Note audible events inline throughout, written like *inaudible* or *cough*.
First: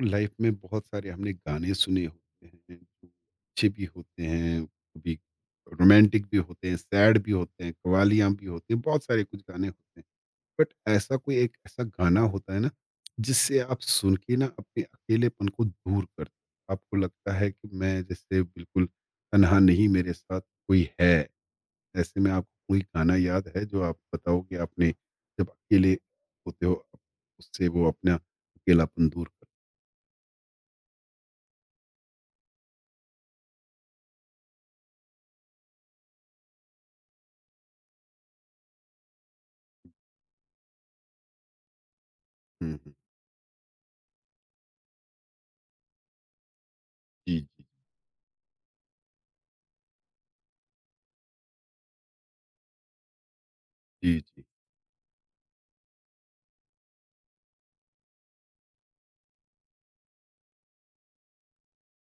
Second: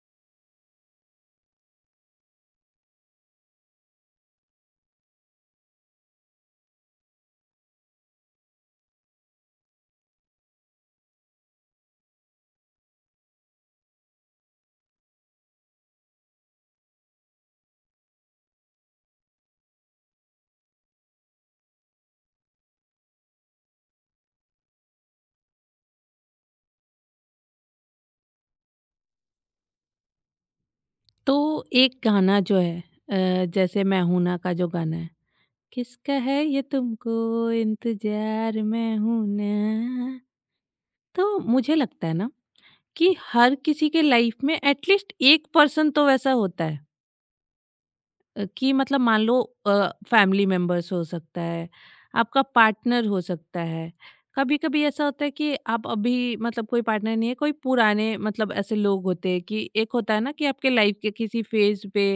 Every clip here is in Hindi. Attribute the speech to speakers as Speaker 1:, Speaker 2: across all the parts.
Speaker 1: लाइफ में बहुत सारे हमने गाने सुने होते हैं जो अच्छे भी होते हैं कभी रोमांटिक भी होते हैं सैड भी होते हैं कवालियाँ भी होते हैं बहुत सारे कुछ गाने होते हैं। बट ऐसा कोई एक ऐसा गाना होता है ना जिससे आप सुन के ना अपने अकेलेपन को दूर कर आपको लगता है कि मैं जैसे बिल्कुल तनहा नहीं मेरे साथ कोई है। ऐसे में आपको कोई गाना याद है जो आप बताओगे आपने जब अकेले होते हो उससे वो अपना अकेलापन दूर कर।
Speaker 2: तो एक गाना जो है, जैसे मैं हूं ना का जो गाना है। किसका है ये तुमको इंतजार, मैं हूं ना। तो मुझे लगता है ना
Speaker 1: हम्म हम्म।
Speaker 2: कि हर किसी के लाइफ में एटलीस्ट एक पर्सन तो वैसा होता है।
Speaker 1: जी,
Speaker 2: कि मतलब मान लो फैमिली मेंबर्स हो सकता है, आपका पार्टनर हो सकता है।
Speaker 1: जी, जी, जी।
Speaker 2: कभी कभी ऐसा होता है कि आप अभी मतलब कोई पार्टनर नहीं है, कोई पुराने मतलब ऐसे लोग होते हैं कि एक होता है ना कि आपके लाइफ के किसी फेज पे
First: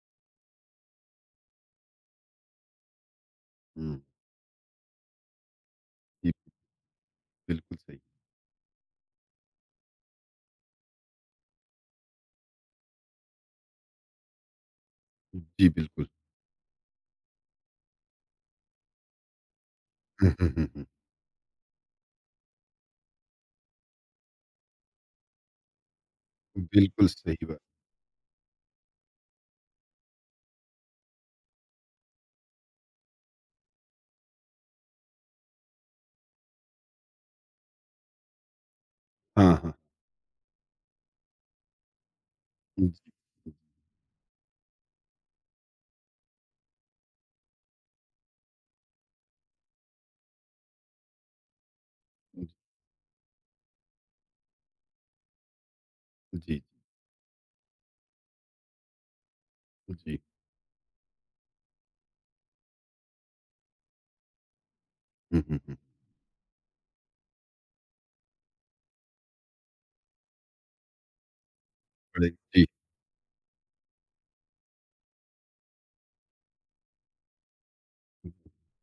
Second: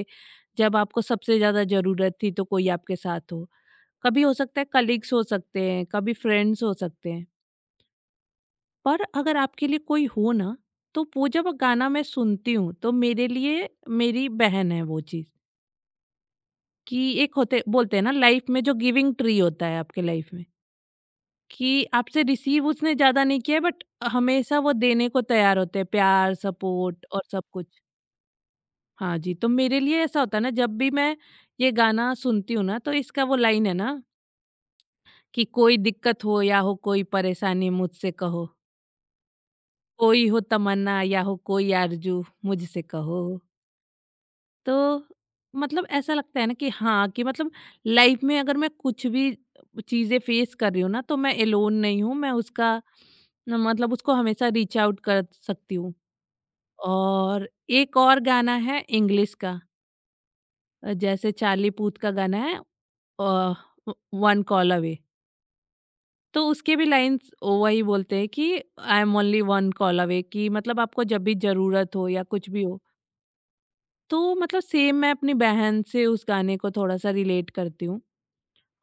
Speaker 2: जब आपको सबसे ज़्यादा ज़रूरत थी तो कोई आपके साथ हो।
Speaker 1: हुँ,
Speaker 2: कभी हो सकता है कलीग्स हो सकते हैं, कभी
Speaker 1: जी,
Speaker 2: फ्रेंड्स हो सकते हैं।
Speaker 1: बिल्कुल सही।
Speaker 2: पर अगर आपके लिए कोई हो ना, तो वो जब गाना मैं सुनती हूँ तो मेरे लिए मेरी बहन है वो चीज़।
Speaker 1: जी, बिल्कुल।
Speaker 2: कि एक होते बोलते हैं ना लाइफ में जो गिविंग ट्री होता है आपके
Speaker 1: हुँ,
Speaker 2: लाइफ में,
Speaker 1: हुँ, हुँ, हुँ।
Speaker 2: कि आपसे रिसीव उसने ज़्यादा नहीं किया है, बट हमेशा वो देने को तैयार होते हैं प्यार, सपोर्ट
Speaker 1: बिल्कुल
Speaker 2: और सब
Speaker 1: सही बात।
Speaker 2: कुछ। हाँ जी, तो मेरे लिए ऐसा होता है ना जब भी मैं ये गाना सुनती हूँ ना तो इसका वो लाइन है ना कि कोई दिक्कत हो या हो कोई परेशानी मुझसे कहो,
Speaker 1: हाँ, हाँ।
Speaker 2: कोई हो तमन्ना या हो कोई आरज़ू मुझसे
Speaker 1: जी,
Speaker 2: कहो। तो मतलब ऐसा लगता है ना कि हाँ, कि मतलब लाइफ में अगर मैं कुछ भी चीज़ें फेस कर रही हूँ ना तो मैं एलोन नहीं हूँ, मैं उसका न मतलब उसको हमेशा रीच आउट कर सकती हूँ। और एक और गाना है इंग्लिश का।
Speaker 1: जी, जी।
Speaker 2: जैसे चार्ली पूथ का गाना है, अ, व वन कॉल अवे।
Speaker 1: हुँ, हुँ, हुँ।
Speaker 2: तो उसके भी लाइंस वही बोलते हैं कि I am only one call away, कि मतलब आपको जब भी जरूरत हो या
Speaker 1: बड़े
Speaker 2: कुछ भी
Speaker 1: जी।
Speaker 2: हो तो मतलब सेम मैं अपनी बहन से उस गाने को थोड़ा सा रिलेट करती हूँ।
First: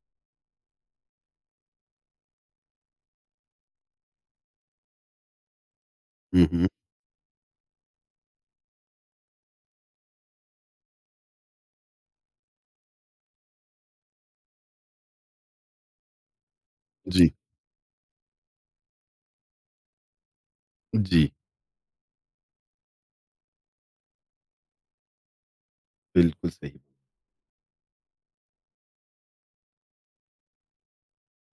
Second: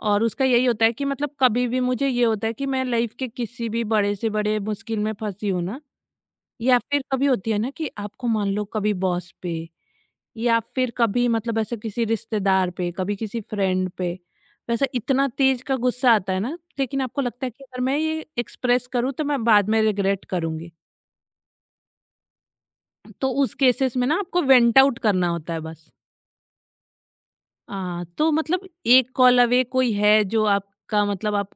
Speaker 2: और उसका यही होता है कि मतलब कभी भी मुझे ये होता है कि मैं लाइफ के किसी भी बड़े से बड़े मुश्किल में फंसी हूँ ना,
Speaker 1: हुँ, हुँ।
Speaker 2: या फिर कभी होती है ना कि आपको मान लो कभी बॉस पे या फिर कभी मतलब ऐसे किसी रिश्तेदार पे, कभी किसी फ्रेंड पे, वैसे इतना तेज का गुस्सा आता है ना, लेकिन आपको
Speaker 1: जी,
Speaker 2: लगता है कि अगर मैं ये एक्सप्रेस करूँ तो मैं बाद में रिग्रेट करूँगी।
Speaker 1: जी,
Speaker 2: तो उस केसेस में ना आपको वेंट आउट करना होता है बस।
Speaker 1: बिल्कुल सही।
Speaker 2: तो मतलब एक कॉल अवे कोई है जो आपका मतलब आप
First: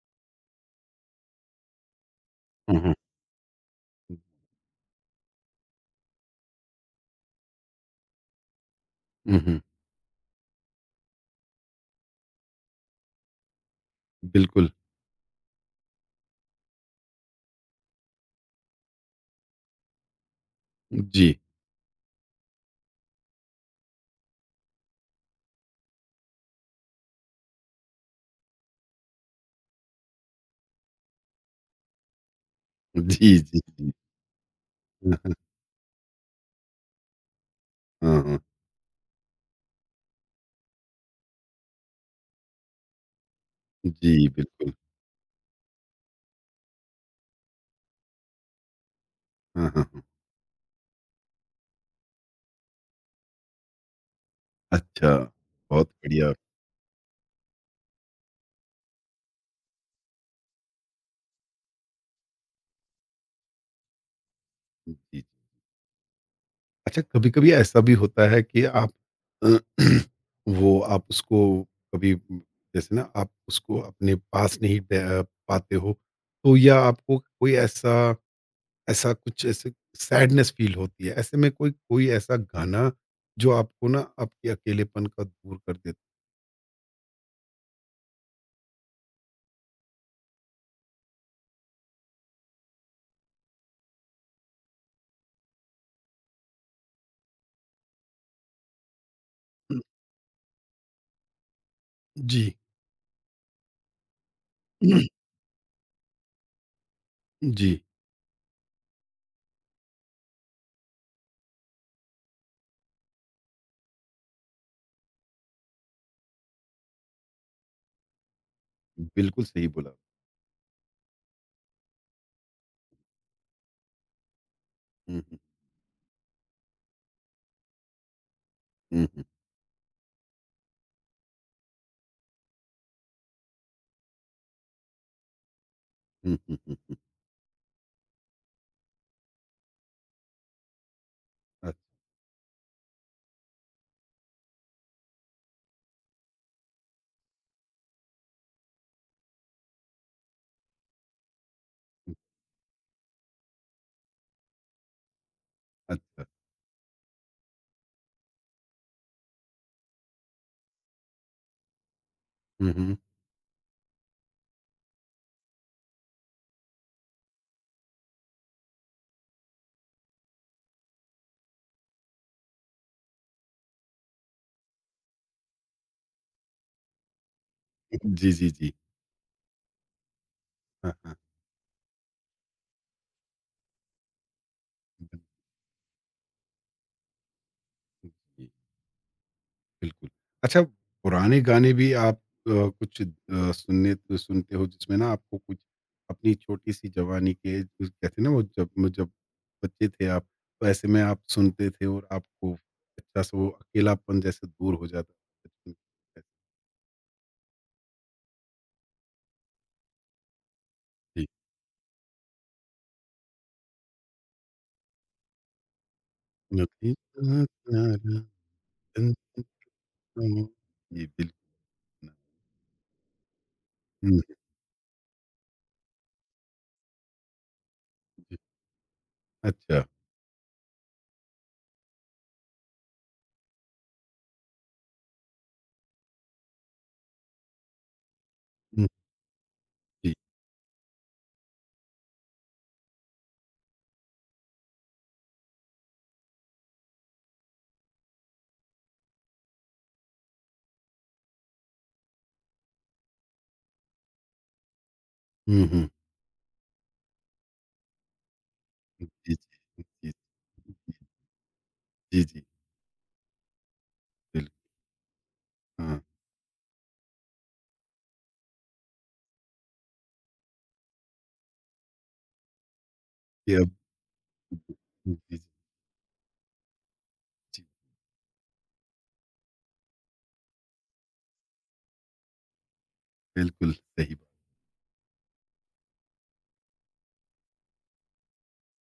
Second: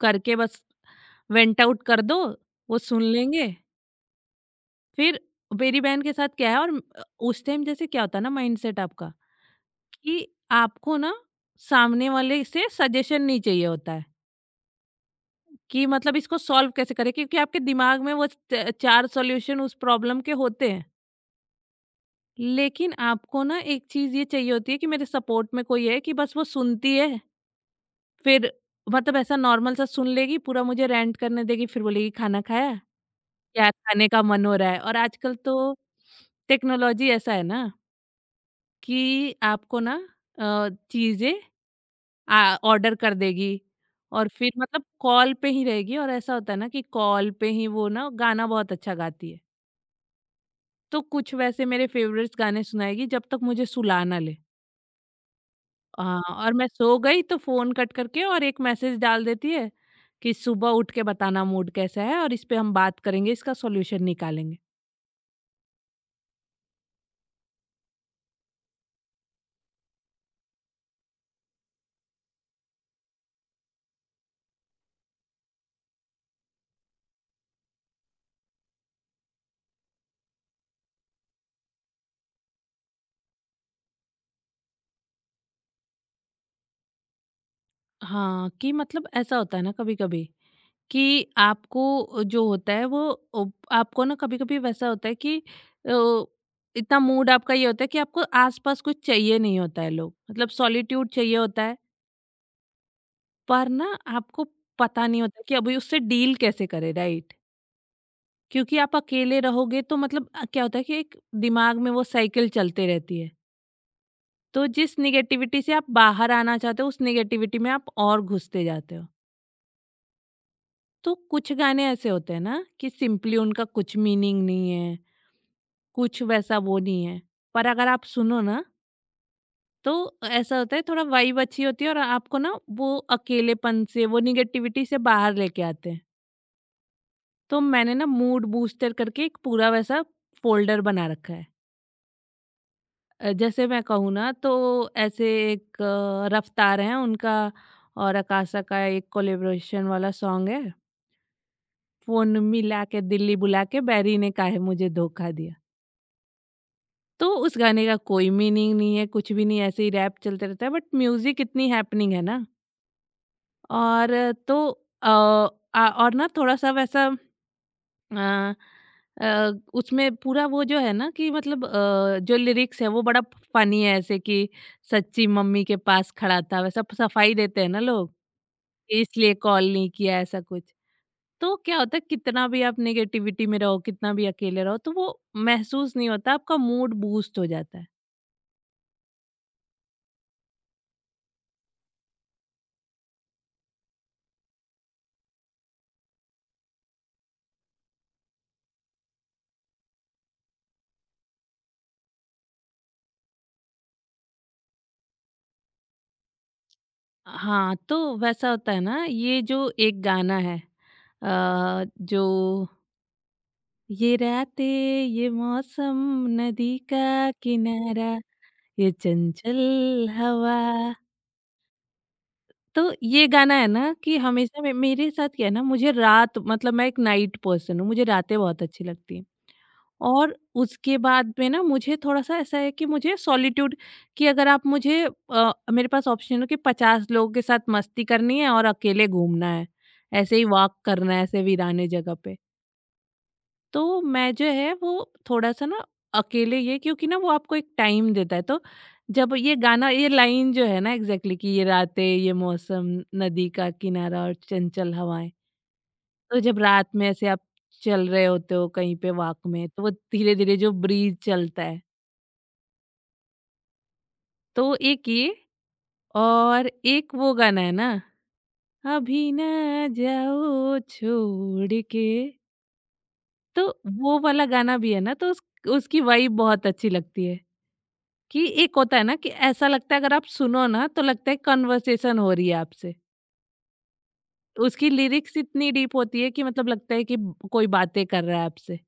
Speaker 2: करके बस वेंट आउट कर दो,
Speaker 1: हुँ,
Speaker 2: वो
Speaker 1: हुँ।
Speaker 2: सुन लेंगे। फिर मेरी बहन के साथ क्या है, और उस टाइम जैसे क्या होता है ना माइंडसेट आपका
Speaker 1: हुँ, हुँ।
Speaker 2: कि आपको ना सामने वाले से सजेशन नहीं चाहिए होता है
Speaker 1: बिल्कुल।
Speaker 2: कि मतलब इसको सॉल्व कैसे करें, क्योंकि आपके दिमाग में वो चार सॉल्यूशन उस प्रॉब्लम के होते हैं।
Speaker 1: जी।
Speaker 2: लेकिन आपको ना एक चीज ये चाहिए होती है कि मेरे सपोर्ट में कोई है कि बस वो सुनती है। फिर मतलब ऐसा नॉर्मल सा सुन लेगी, पूरा मुझे रेंट करने देगी, फिर बोलेगी खाना खाया,
Speaker 1: जी, जी,
Speaker 2: क्या
Speaker 1: जी।
Speaker 2: खाने का मन हो रहा है। और
Speaker 1: हाँ, हाँ।
Speaker 2: आजकल तो टेक्नोलॉजी ऐसा है ना
Speaker 1: हाँ, हाँ।
Speaker 2: कि आपको ना चीजें ऑर्डर कर देगी
Speaker 1: जी,
Speaker 2: और फिर
Speaker 1: बिल्कुल।
Speaker 2: मतलब कॉल पे ही रहेगी। और ऐसा होता है ना कि कॉल पे ही वो ना गाना बहुत अच्छा गाती है।
Speaker 1: हाँ, हाँ, हाँ।
Speaker 2: तो कुछ वैसे मेरे फ़ेवरेट्स गाने सुनाएगी जब तक मुझे सुला ना ले।
Speaker 1: अच्छा, बहुत
Speaker 2: अ,
Speaker 1: बढ़िया।
Speaker 2: और मैं सो गई तो फ़ोन कट करके और एक मैसेज डाल देती है कि सुबह उठ के बताना मूड कैसा है और इस पे हम बात करेंगे, इसका सॉल्यूशन निकालेंगे।
Speaker 1: जी। अच्छा, कभी-कभी ऐसा भी होता है कि आप अ, *clears throat* वो आप उसको कभी जैसे ना आप उसको अपने पास नहीं ब पाते हो, तो या आपको कोई ऐसा ऐसा कुछ ऐसे सैडनेस फ़ील होती है, ऐसे में कोई कोई ऐसा गाना जो आपको ना आपके अकेलेपन का दूर कर देता
Speaker 2: हाँ, कि मतलब ऐसा होता है ना कभी-कभी कि आपको जो होता है वो उप आपको ना कभी-कभी वैसा होता है कि इतना मूड आपका ये होता है कि आपको आस-पास कुछ चाहिए नहीं
Speaker 1: है?
Speaker 2: होता है लोग, मतलब सॉलिट्यूड चाहिए होता है,
Speaker 1: जी।
Speaker 2: पर ना आपको पता नहीं
Speaker 1: *clears throat*
Speaker 2: होता कि अभी उससे डील कैसे करें, राइट?
Speaker 1: जी,
Speaker 2: क्योंकि आप अकेले रहोगे तो मतलब क्या होता है कि एक दिमाग में वो साइकिल चलते रहती है। तो जिस नेगेटिविटी से आप बाहर आना चाहते हो, उस नेगेटिविटी में आप और घुसते जाते हो।
Speaker 1: बिल्कुल सही बोला।
Speaker 2: तो कुछ गाने ऐसे होते हैं ना कि सिंपली उनका कुछ मीनिंग नहीं है,
Speaker 1: हुँ, हुँ,
Speaker 2: कुछ वैसा वो नहीं है। पर अगर आप सुनो ना
Speaker 1: हुँ, हुँ,
Speaker 2: तो ऐसा होता है थोड़ा वाइब अच्छी होती है और आपको ना वो अकेलेपन से, वो निगेटिविटी से बाहर लेके आते हैं।
Speaker 1: हुँ, हुँ, हुँ।
Speaker 2: तो मैंने ना मूड बूस्टर करके एक पूरा वैसा फ़ोल्डर बना रखा है।
Speaker 1: अ,
Speaker 2: जैसे मैं कहूँ ना तो ऐसे एक रफ़्तार हैं उनका और अकाशा का एक कोलैबोरेशन वाला सॉन्ग है। फ़ोन मिला के दिल्ली बुला के बैरी ने काहे मुझे धोखा दिया।
Speaker 1: अच्छा।
Speaker 2: तो उस गाने का कोई मीनिंग नहीं है, कुछ भी नहीं, ऐसे ही रैप चलते रहता है, बट म्यूज़िक इतनी हैपनिंग है ना।
Speaker 1: हुँ, हुँ।
Speaker 2: और तो अ, आ और ना थोड़ा-सा वैसा अ उसमें पूरा वो जो है ना कि मतलब जो लिरिक्स है वो बड़ा फ़नी है, ऐसे कि सच्ची मम्मी के पास खड़ा था वैसा सफाई देते हैं ना लोग,
Speaker 1: जी, जी, जी।
Speaker 2: कि इसलिए कॉल नहीं किया, ऐसा कुछ।
Speaker 1: हाँ, हाँ।
Speaker 2: तो क्या होता है कितना भी आप नेगेटिविटी में रहो, कितना भी अकेले रहो, तो वो
Speaker 1: बिल्कुल,
Speaker 2: महसूस नहीं होता, आपका मूड बूस्ट हो जाता है।
Speaker 1: जी। बिल्कुल। अच्छा, पुराने गाने भी आप अ, कुछ सुनने सुनते हो जिसमें ना आपको कुछ अपनी छोटी-सी जवानी के कुछ कहते हैं ना वो जब बच्चे थे आप, तो ऐसे में आप सुनते थे और आपको अच्छा-सा वो अकेलापन जैसे दूर हो जाता था। बचपन के।
Speaker 2: हाँ, तो वैसा होता है ना ये जो एक गाना है,
Speaker 1: जी।
Speaker 2: जो ये रातें, ये मौसम, नदी
Speaker 1: जी,
Speaker 2: का किनारा, ये चंचल हवा।
Speaker 1: जी, बिल्कुल।
Speaker 2: तो ये गाना है ना कि
Speaker 1: हुँ।
Speaker 2: हमेशा मे मेरे साथ क्या है ना, मुझे रात मतलब मैं एक नाइट पर्सन हूँ, मुझे
Speaker 1: जी।
Speaker 2: रातें बहुत अच्छी लगती हैं।
Speaker 1: अच्छा।
Speaker 2: और उसके बाद में ना मुझे थोड़ा-सा ऐसा है कि मुझे सॉलिट्यूड कि अगर आप मुझे मेरे पास ऑप्शन हो कि 50 लोगों के साथ मस्ती करनी है और
Speaker 1: हुँ,
Speaker 2: अकेले घूमना है,
Speaker 1: जी।
Speaker 2: ऐसे ही वॉक करना है ऐसे वीराने जगह पे। तो मैं जो है वो थोड़ा-सा ना अकेले ये क्योंकि ना वो आपको एक टाइम देता है, तो जब ये गाना ये लाइन जो है ना एग्ज़ैक्टली कि ये रातें, ये मौसम, नदी का किनारा और चंचल हवाएँ।
Speaker 1: हुँ, हुँ।
Speaker 2: तो जब रात में ऐसे आप चल रहे होते हो कहीं
Speaker 1: जी,
Speaker 2: पे
Speaker 1: जी,
Speaker 2: वॉक में, तो वो
Speaker 1: जी,
Speaker 2: धीरे धीरे जो ब्रीज चलता है।
Speaker 1: जी, जी, बिल्कुल।
Speaker 2: तो एक ये
Speaker 1: हाँ,
Speaker 2: और एक वो गाना है ना, अभी ना जाओ छोड़ के।
Speaker 1: ये
Speaker 2: तो
Speaker 1: अब
Speaker 2: वो वाला गाना भी है ना,
Speaker 1: जी,
Speaker 2: तो
Speaker 1: जी,
Speaker 2: उस, उसकी वाइब बहुत अच्छी लगती है।
Speaker 1: जी,
Speaker 2: कि एक होता है ना कि ऐसा लगता है अगर आप सुनो ना तो लगता है कन्वर्सेशन हो रही है आपसे,
Speaker 1: बिल्कुल सही बात।
Speaker 2: उसकी लिरिक्स इतनी डीप होती है कि मतलब लगता है कि कोई बातें कर रहा है आपसे।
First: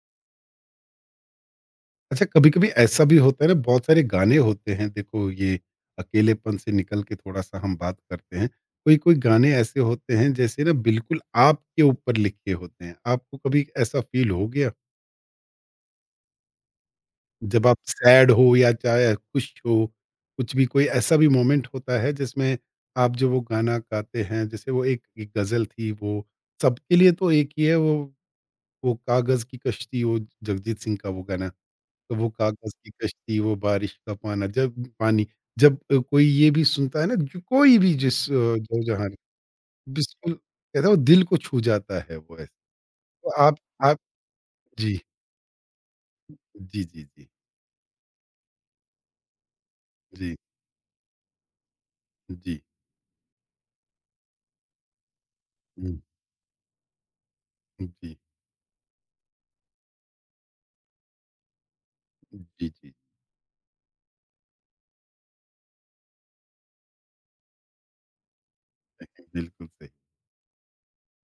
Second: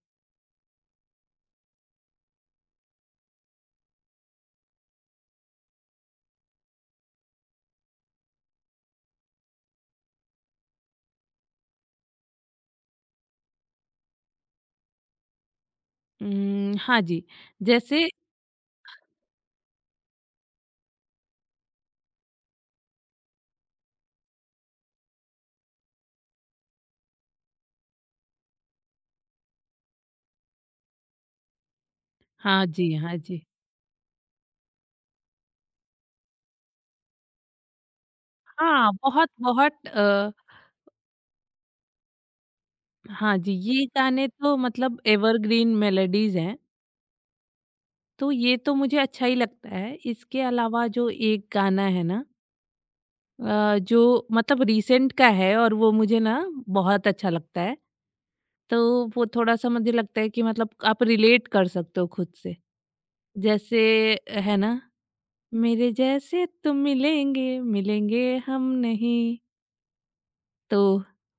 Speaker 1: अच्छा, कभी-कभी ऐसा भी होता है ना बहुत सारे गाने होते हैं देखो ये अकेलेपन से निकल के थोड़ा-सा हम बात करते हैं। कोई-कोई गाने ऐसे होते हैं जैसे ना बिल्कुल आपके ऊपर लिखे होते हैं। आपको कभी ऐसा फ़ील हो गया?
Speaker 2: हाँ जी,
Speaker 1: जब आप
Speaker 2: जैसे
Speaker 1: सैड हो या चाहे खुश हो, कुछ भी कोई ऐसा भी मोमेंट होता है जिसमें आप जो वो गाना गाते हैं जैसे वो एक एक गज़ल थी वो सबके लिए तो एक ही है वो कागज़ की कश्ती वो जगजीत सिंह का वो गाना। तो वो
Speaker 2: हाँ
Speaker 1: कागज की
Speaker 2: जी, हाँ
Speaker 1: कश्ती,
Speaker 2: जी।
Speaker 1: वो बारिश का पाना जब पानी कोई ये भी सुनता है ना जो कोई भी जो
Speaker 2: हाँ,
Speaker 1: जहाँ
Speaker 2: बहुत बहुत,
Speaker 1: बिल्कुल कहते हैं वो दिल को छू जाता है वो ऐसे। तो
Speaker 2: हाँ जी,
Speaker 1: आप
Speaker 2: ये
Speaker 1: आप
Speaker 2: गाने तो
Speaker 1: जी,
Speaker 2: मतलब एवरग्रीन मेलोडीज़ हैं,
Speaker 1: जी, जी, जी,
Speaker 2: तो ये तो मुझे अच्छा ही लगता है।
Speaker 1: जी,
Speaker 2: इसके अलावा जो एक गाना है ना,
Speaker 1: जी,
Speaker 2: जो मतलब रीसेंट का है और वो
Speaker 1: हुँ,
Speaker 2: मुझे ना बहुत अच्छा लगता है।
Speaker 1: जी,
Speaker 2: तो वो थोड़ा-सा मुझे लगता है कि मतलब आप रिलेट कर सकते हो खुद से।
Speaker 1: जी, जी,
Speaker 2: जैसे है ना, मेरे जैसे तुम मिलेंगे, मिलेंगे हम नहीं।
Speaker 1: बिल्कुल सही।
Speaker 2: तो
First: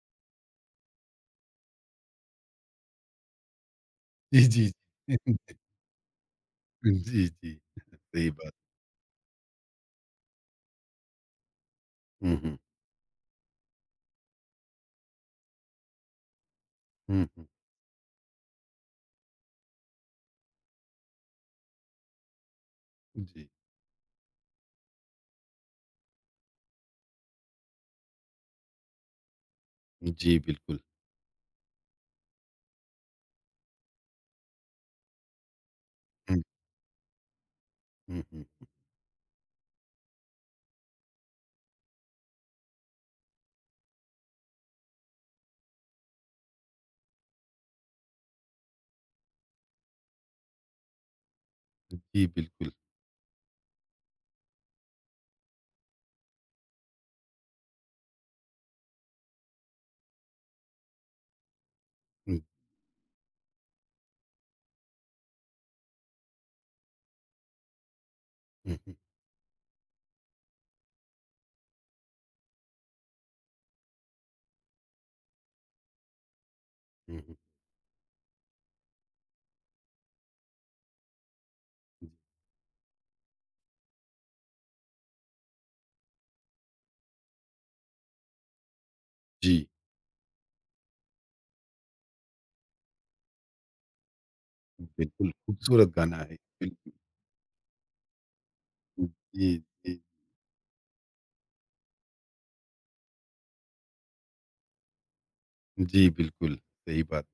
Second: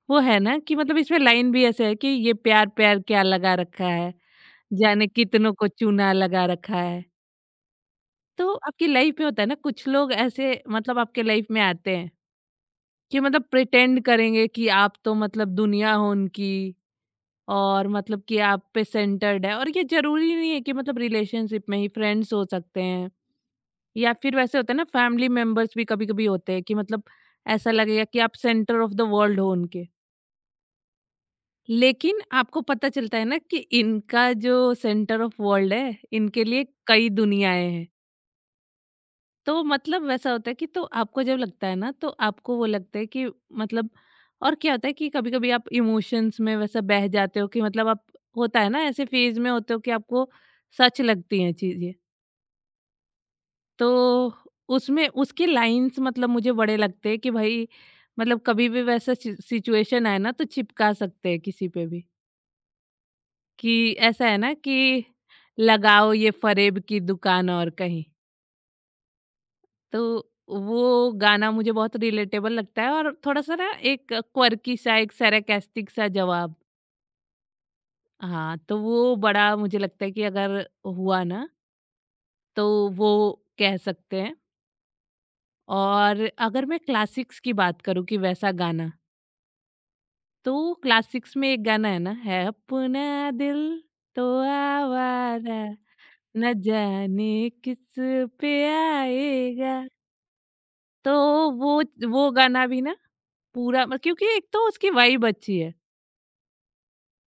Speaker 2: वो है ना कि मतलब इसमें लाइन भी ऐसे है कि ये प्यार प्यार क्या लगा रखा है,
Speaker 1: जी, जी,
Speaker 2: जाने कितनों
Speaker 1: *laughs*
Speaker 2: को चूना लगा रखा है।
Speaker 1: जी, जी, सही बात।
Speaker 2: तो आपकी लाइफ में होता है ना कुछ लोग ऐसे मतलब आपके लाइफ में आते हैं
Speaker 1: हुँ, हुँ,
Speaker 2: कि मतलब प्रिटेंड करेंगे कि आप तो मतलब दुनिया हो उनकी,
Speaker 1: हुँ, हुँ,
Speaker 2: और मतलब कि आप पे सेंटर्ड है। और ये ज़रूरी नहीं है कि मतलब रिलेशनशिप में ही, फ्रेंड्स हो सकते हैं
Speaker 1: जी,
Speaker 2: या फिर वैसे होता है ना फैमिली मेंबर्स भी कभी-कभी होते हैं कि मतलब ऐसा लगेगा कि आप सेंटर ऑफ द वर्ल्ड हो उनके।
Speaker 1: जी, बिल्कुल।
Speaker 2: लेकिन आपको पता चलता है ना कि इनका जो सेंटर ऑफ वर्ल्ड है,
Speaker 1: हुँ,
Speaker 2: इनके लिए कई दुनियाएँ हैं।
Speaker 1: हुँ, हुँ,
Speaker 2: तो मतलब वैसा होता है कि तो आपको जब लगता है ना तो आपको वो लगता है कि मतलब, और क्या होता है कि कभी-कभी आप इमोशंस में वैसा बह जाते हो कि मतलब आप होता है ना ऐसे फेज़ में होते हो कि आपको सच लगती हैं चीज़ें।
Speaker 1: जी, बिल्कुल।
Speaker 2: तो उसमें उसकी लाइन्स मतलब मुझे बड़े लगते हैं कि भाई, मतलब कभी भी वैसा सि सिचुएशन आए ना तो चिपका सकते हैं किसी पे भी।
Speaker 1: हुँ,
Speaker 2: कि ऐसा है ना कि लगाओ ये फरेब की दुकान और कहीं।
Speaker 1: हुँ, हुँ,
Speaker 2: तो वो गाना मुझे बहुत रिलेटेबल लगता है और थोड़ा-सा ना एक क्वर्की सा, एक सरकास्टिक सा जवाब।
Speaker 1: हुँ,
Speaker 2: हाँ, तो वो बड़ा मुझे लगता है कि अगर हुआ ना
Speaker 1: हुँ,
Speaker 2: तो वो कह सकते हैं। और अगर मैं क्लासिक्स की बात करूँ कि वैसा गाना,
Speaker 1: जी,
Speaker 2: तो क्लासिक्स में एक गाना है ना, है अपना दिल तो
Speaker 1: बिल्कुल
Speaker 2: आवारा,
Speaker 1: खूबसूरत गाना है।
Speaker 2: न
Speaker 1: बिल्कुल।
Speaker 2: जाने किस पे
Speaker 1: जी,
Speaker 2: आएगा।
Speaker 1: जी।
Speaker 2: तो वो वो गाना भी ना पूरा मत, क्योंकि एक तो उसकी वाइब अच्छी है
Speaker 1: जी, बिल्कुल, सही बात।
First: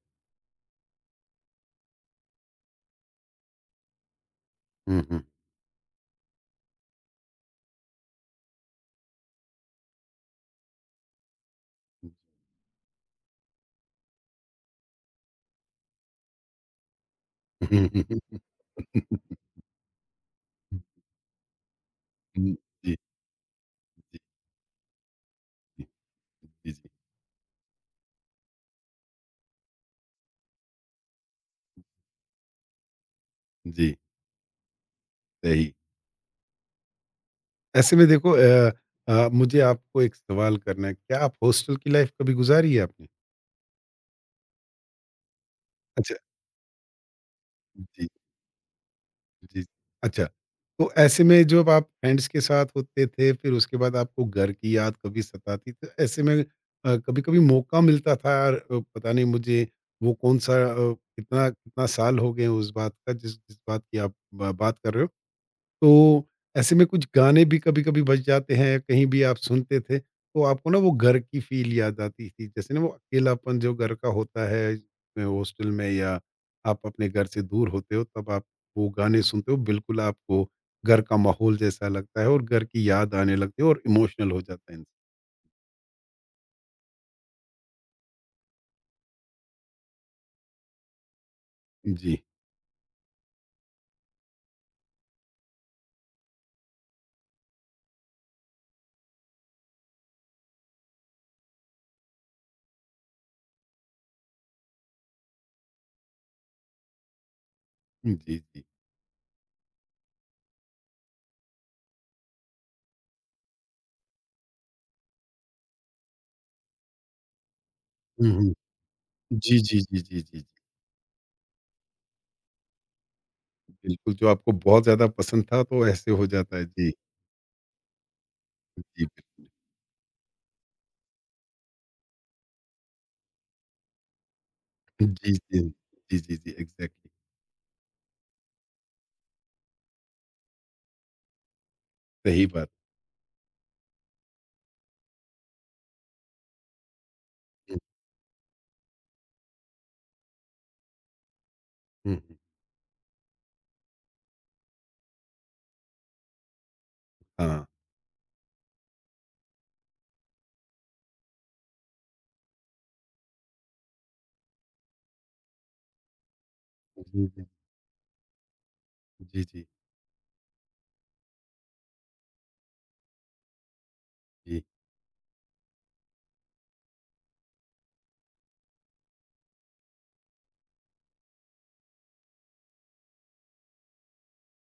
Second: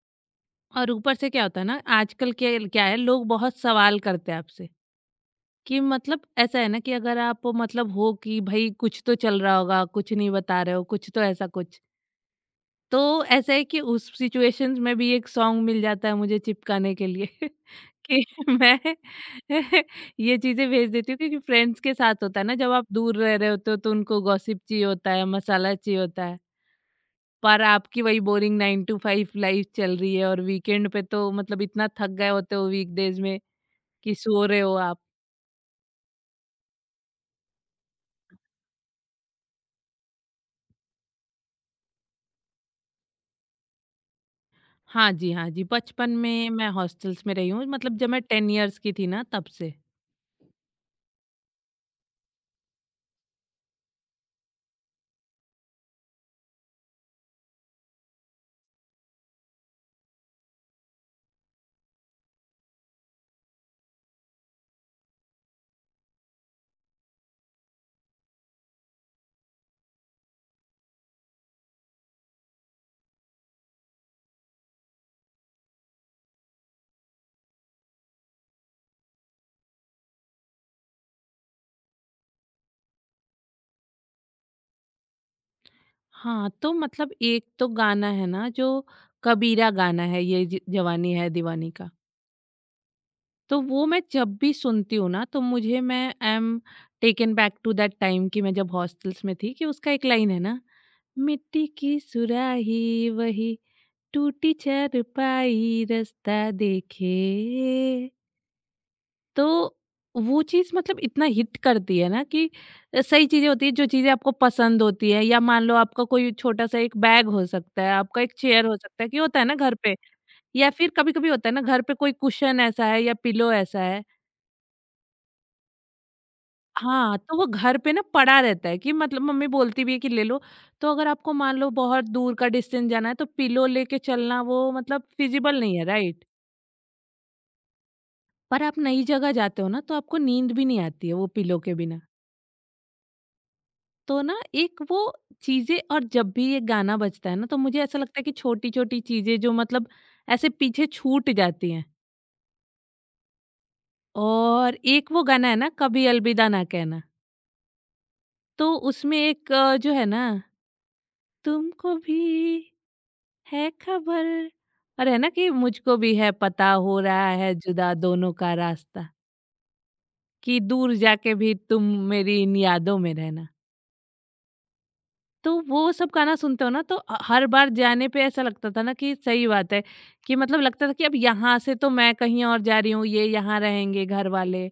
Speaker 2: और ऊपर से क्या होता है ना आजकल क्या क्या है लोग बहुत सवाल करते हैं आपसे
Speaker 1: हुँ, हुँ।
Speaker 2: कि मतलब ऐसा है ना कि अगर आप मतलब हो कि भाई कुछ तो चल रहा होगा, कुछ नहीं बता रहे हो, कुछ तो ऐसा कुछ, तो ऐसा है कि उस सिचुएशंस में भी एक सॉन्ग मिल जाता है मुझे चिपकाने के लिए *laughs*
Speaker 1: हुँ,
Speaker 2: कि मैं *laughs* ये चीजें भेज देती हूँ, क्योंकि फ्रेंड्स के साथ होता है
Speaker 1: जी,
Speaker 2: ना जब आप
Speaker 1: जी,
Speaker 2: दूर रह रहे होते हो तो
Speaker 1: जी,
Speaker 2: उनको गॉसिप चाहिए होता है, मसाला चाहिए होता है।
Speaker 1: जी, जी,
Speaker 2: पर आपकी वही बोरिंग 9 टू 5 लाइफ चल रही है और वीकेंड पे तो मतलब इतना थक गए होते हो वीकडेज में
Speaker 1: जी,
Speaker 2: कि सो रहे हो आप।
Speaker 1: सही। ऐसे में देखो मुझे आपको एक सवाल करना है, क्या आप हॉस्टल की लाइफ़ कभी गुज़ारी है आपने?
Speaker 2: हाँ जी, हाँ जी। बचपन
Speaker 1: अच्छा,
Speaker 2: में मैं हॉस्टल्स में रही हूँ, मतलब
Speaker 1: जी।
Speaker 2: जब मैं 10 इयर्स की थी ना तब
Speaker 1: जी।
Speaker 2: से।
Speaker 1: अच्छा, तो ऐसे में जब आप फ्रेंड्स के साथ होते थे, फिर उसके बाद आपको घर की याद कभी सताती, तो ऐसे में कभी-कभी मौका मिलता था और पता नहीं मुझे वो कितना कितना साल हो गए उस बात का जिस जिस बात की आप ब बात कर रहे हो। तो ऐसे में कुछ गाने भी कभी-कभी बज जाते हैं, कहीं भी आप सुनते थे, तो आपको ना वो घर की फ़ील याद आती थी। जैसे ना वो अकेलापन जो घर का होता है, में हॉस्टल में या आप अपने घर से दूर होते हो, तब आप वो गाने सुनते हो, बिल्कुल आपको घर का माहौल जैसा लगता है और घर की याद आने लगती है और इमोशनल हो जाता है इंसान।
Speaker 2: हाँ, तो मतलब एक तो गाना है ना जो कबीरा गाना है, ये ज जवानी है दीवानी का।
Speaker 1: जी,
Speaker 2: तो वो मैं जब भी सुनती हूँ ना तो मुझे मैं I am taken back to that time कि मैं जब हॉस्टल्स में थी, कि उसका एक लाइन है ना, मिट्टी की सुराही वही, टूटी चारपाई रास्ता देखे।
Speaker 1: जी, जी।
Speaker 2: तो वो चीज़ मतलब इतना हिट करती है ना कि सही चीज़ें होती है, जो चीज़ें आपको पसंद होती है या मान लो आपका कोई छोटा सा एक बैग हो सकता है, आपका
Speaker 1: हुँ,
Speaker 2: एक
Speaker 1: हुँ।
Speaker 2: चेयर हो सकता है कि होता है ना
Speaker 1: जी,
Speaker 2: घर
Speaker 1: जी,
Speaker 2: पे,
Speaker 1: जी, जी, जी, जी।
Speaker 2: या फिर कभी-कभी होता है ना घर पे कोई कुशन ऐसा है या पिलो ऐसा है।
Speaker 1: बिल्कुल, जो आपको बहुत ज़्यादा पसंद था, तो ऐसे हो जाता है। जी,
Speaker 2: हाँ, तो वो घर पे ना पड़ा रहता है, कि
Speaker 1: जी,
Speaker 2: मतलब
Speaker 1: बिल्कुल।
Speaker 2: मम्मी बोलती भी है कि ले लो। तो अगर आपको मान लो बहुत दूर का डिस्टेंस जाना है तो पिलो लेके चलना वो मतलब
Speaker 1: जी,
Speaker 2: फिज़िबल
Speaker 1: जी।
Speaker 2: नहीं है,
Speaker 1: जी,
Speaker 2: राइट?
Speaker 1: जी, जी, एग्ज़ैक्टली,
Speaker 2: पर आप नई जगह जाते हो ना तो आपको नींद भी नहीं आती है वो पिलो के बिना।
Speaker 1: सही बात।
Speaker 2: तो ना एक वो चीजें, और जब भी ये गाना बजता है ना तो
Speaker 1: हुँ,
Speaker 2: मुझे ऐसा लगता है कि छोटी छोटी चीजें जो मतलब ऐसे पीछे छूट जाती हैं।
Speaker 1: हुँ, हुँ।
Speaker 2: और एक वो गाना है ना, कभी अलविदा ना कहना,
Speaker 1: हाँ।
Speaker 2: तो उसमें एक, जो है ना तुमको भी है खबर, और है ना कि मुझको भी है पता, हो
Speaker 1: जी,
Speaker 2: रहा
Speaker 1: जी।
Speaker 2: है जुदा दोनों का रास्ता,
Speaker 1: जी, जी,
Speaker 2: कि दूर जाके भी तुम मेरी इन यादों में रहना।
Speaker 1: जी।
Speaker 2: तो वो सब गाना सुनते हो ना तो, हर बार जाने पे ऐसा लगता था ना कि सही बात है कि मतलब लगता था कि अब यहाँ से तो मैं कहीं और जा रही हूँ, ये यहाँ रहेंगे घर वाले,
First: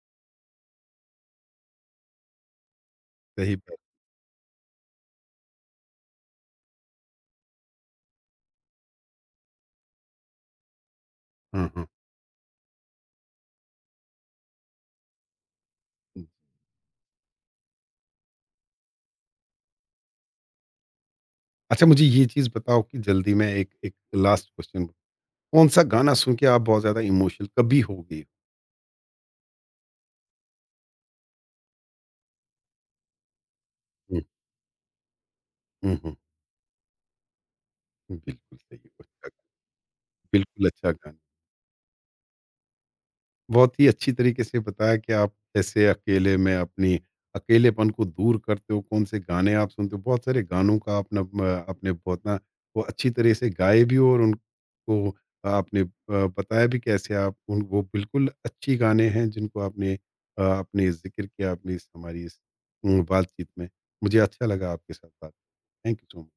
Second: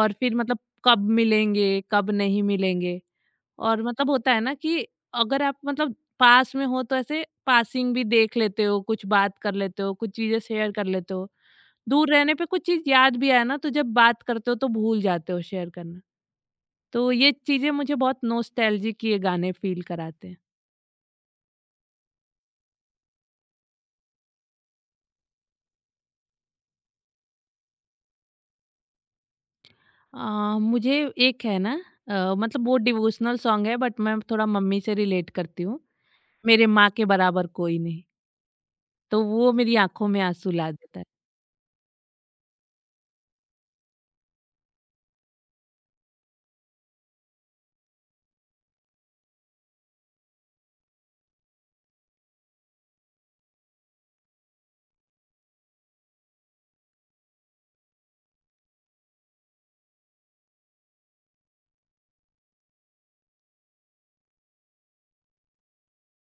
Speaker 2: और फिर मतलब कब मिलेंगे कब नहीं मिलेंगे।
Speaker 1: सही बात।
Speaker 2: और मतलब होता है ना कि अगर आप मतलब पास में हो तो ऐसे पासिंग भी देख लेते हो, कुछ बात कर लेते हो, कुछ चीजें शेयर कर लेते हो।
Speaker 1: हाँ, हाँ।
Speaker 2: दूर रहने पे कुछ चीज याद भी आए ना तो जब बात करते हो तो भूल जाते हो शेयर करना।
Speaker 1: हुँ।
Speaker 2: तो ये चीजें मुझे बहुत नोस्टैल्जिक ये गाने फील कराते हैं।
Speaker 1: अच्छा, मुझे ये चीज़ बताओ कि जल्दी में एक एक लास्ट क्वेश्चन कौन-सा गाना सुन के आप बहुत ज़्यादा इमोशनल कभी हो गए?
Speaker 2: आ, मुझे एक है ना, आ, मतलब वो डिवोशनल सॉन्ग है, बट मैं
Speaker 1: हुँ,
Speaker 2: थोड़ा मम्मी से रिलेट करती हूँ।
Speaker 1: हुँ, हुँ।
Speaker 2: मेरे माँ के बराबर कोई नहीं,
Speaker 1: बिल्कुल सही,
Speaker 2: तो
Speaker 1: अच्छा,
Speaker 2: वो मेरी आंखों में आंसू
Speaker 1: बिल्कुल
Speaker 2: ला
Speaker 1: अच्छा
Speaker 2: देता है।
Speaker 1: गाना। बहुत ही अच्छी तरीके से बताया कि आप कैसे अकेले में अपनी अकेलेपन को दूर करते हो कौन से गाने आप सुनते हो बहुत सारे गानों का आपने आपने बहुत ना वो अच्छी तरह से गाए भी हो और उनको आपने बताया भी कैसे आप उन वो बिल्कुल अच्छी गाने हैं जिनको आपने अपने जिक्र किया अपनी इस हमारी इस बातचीत में मुझे अच्छा लगा आपके साथ बात थैंक यू सो मच।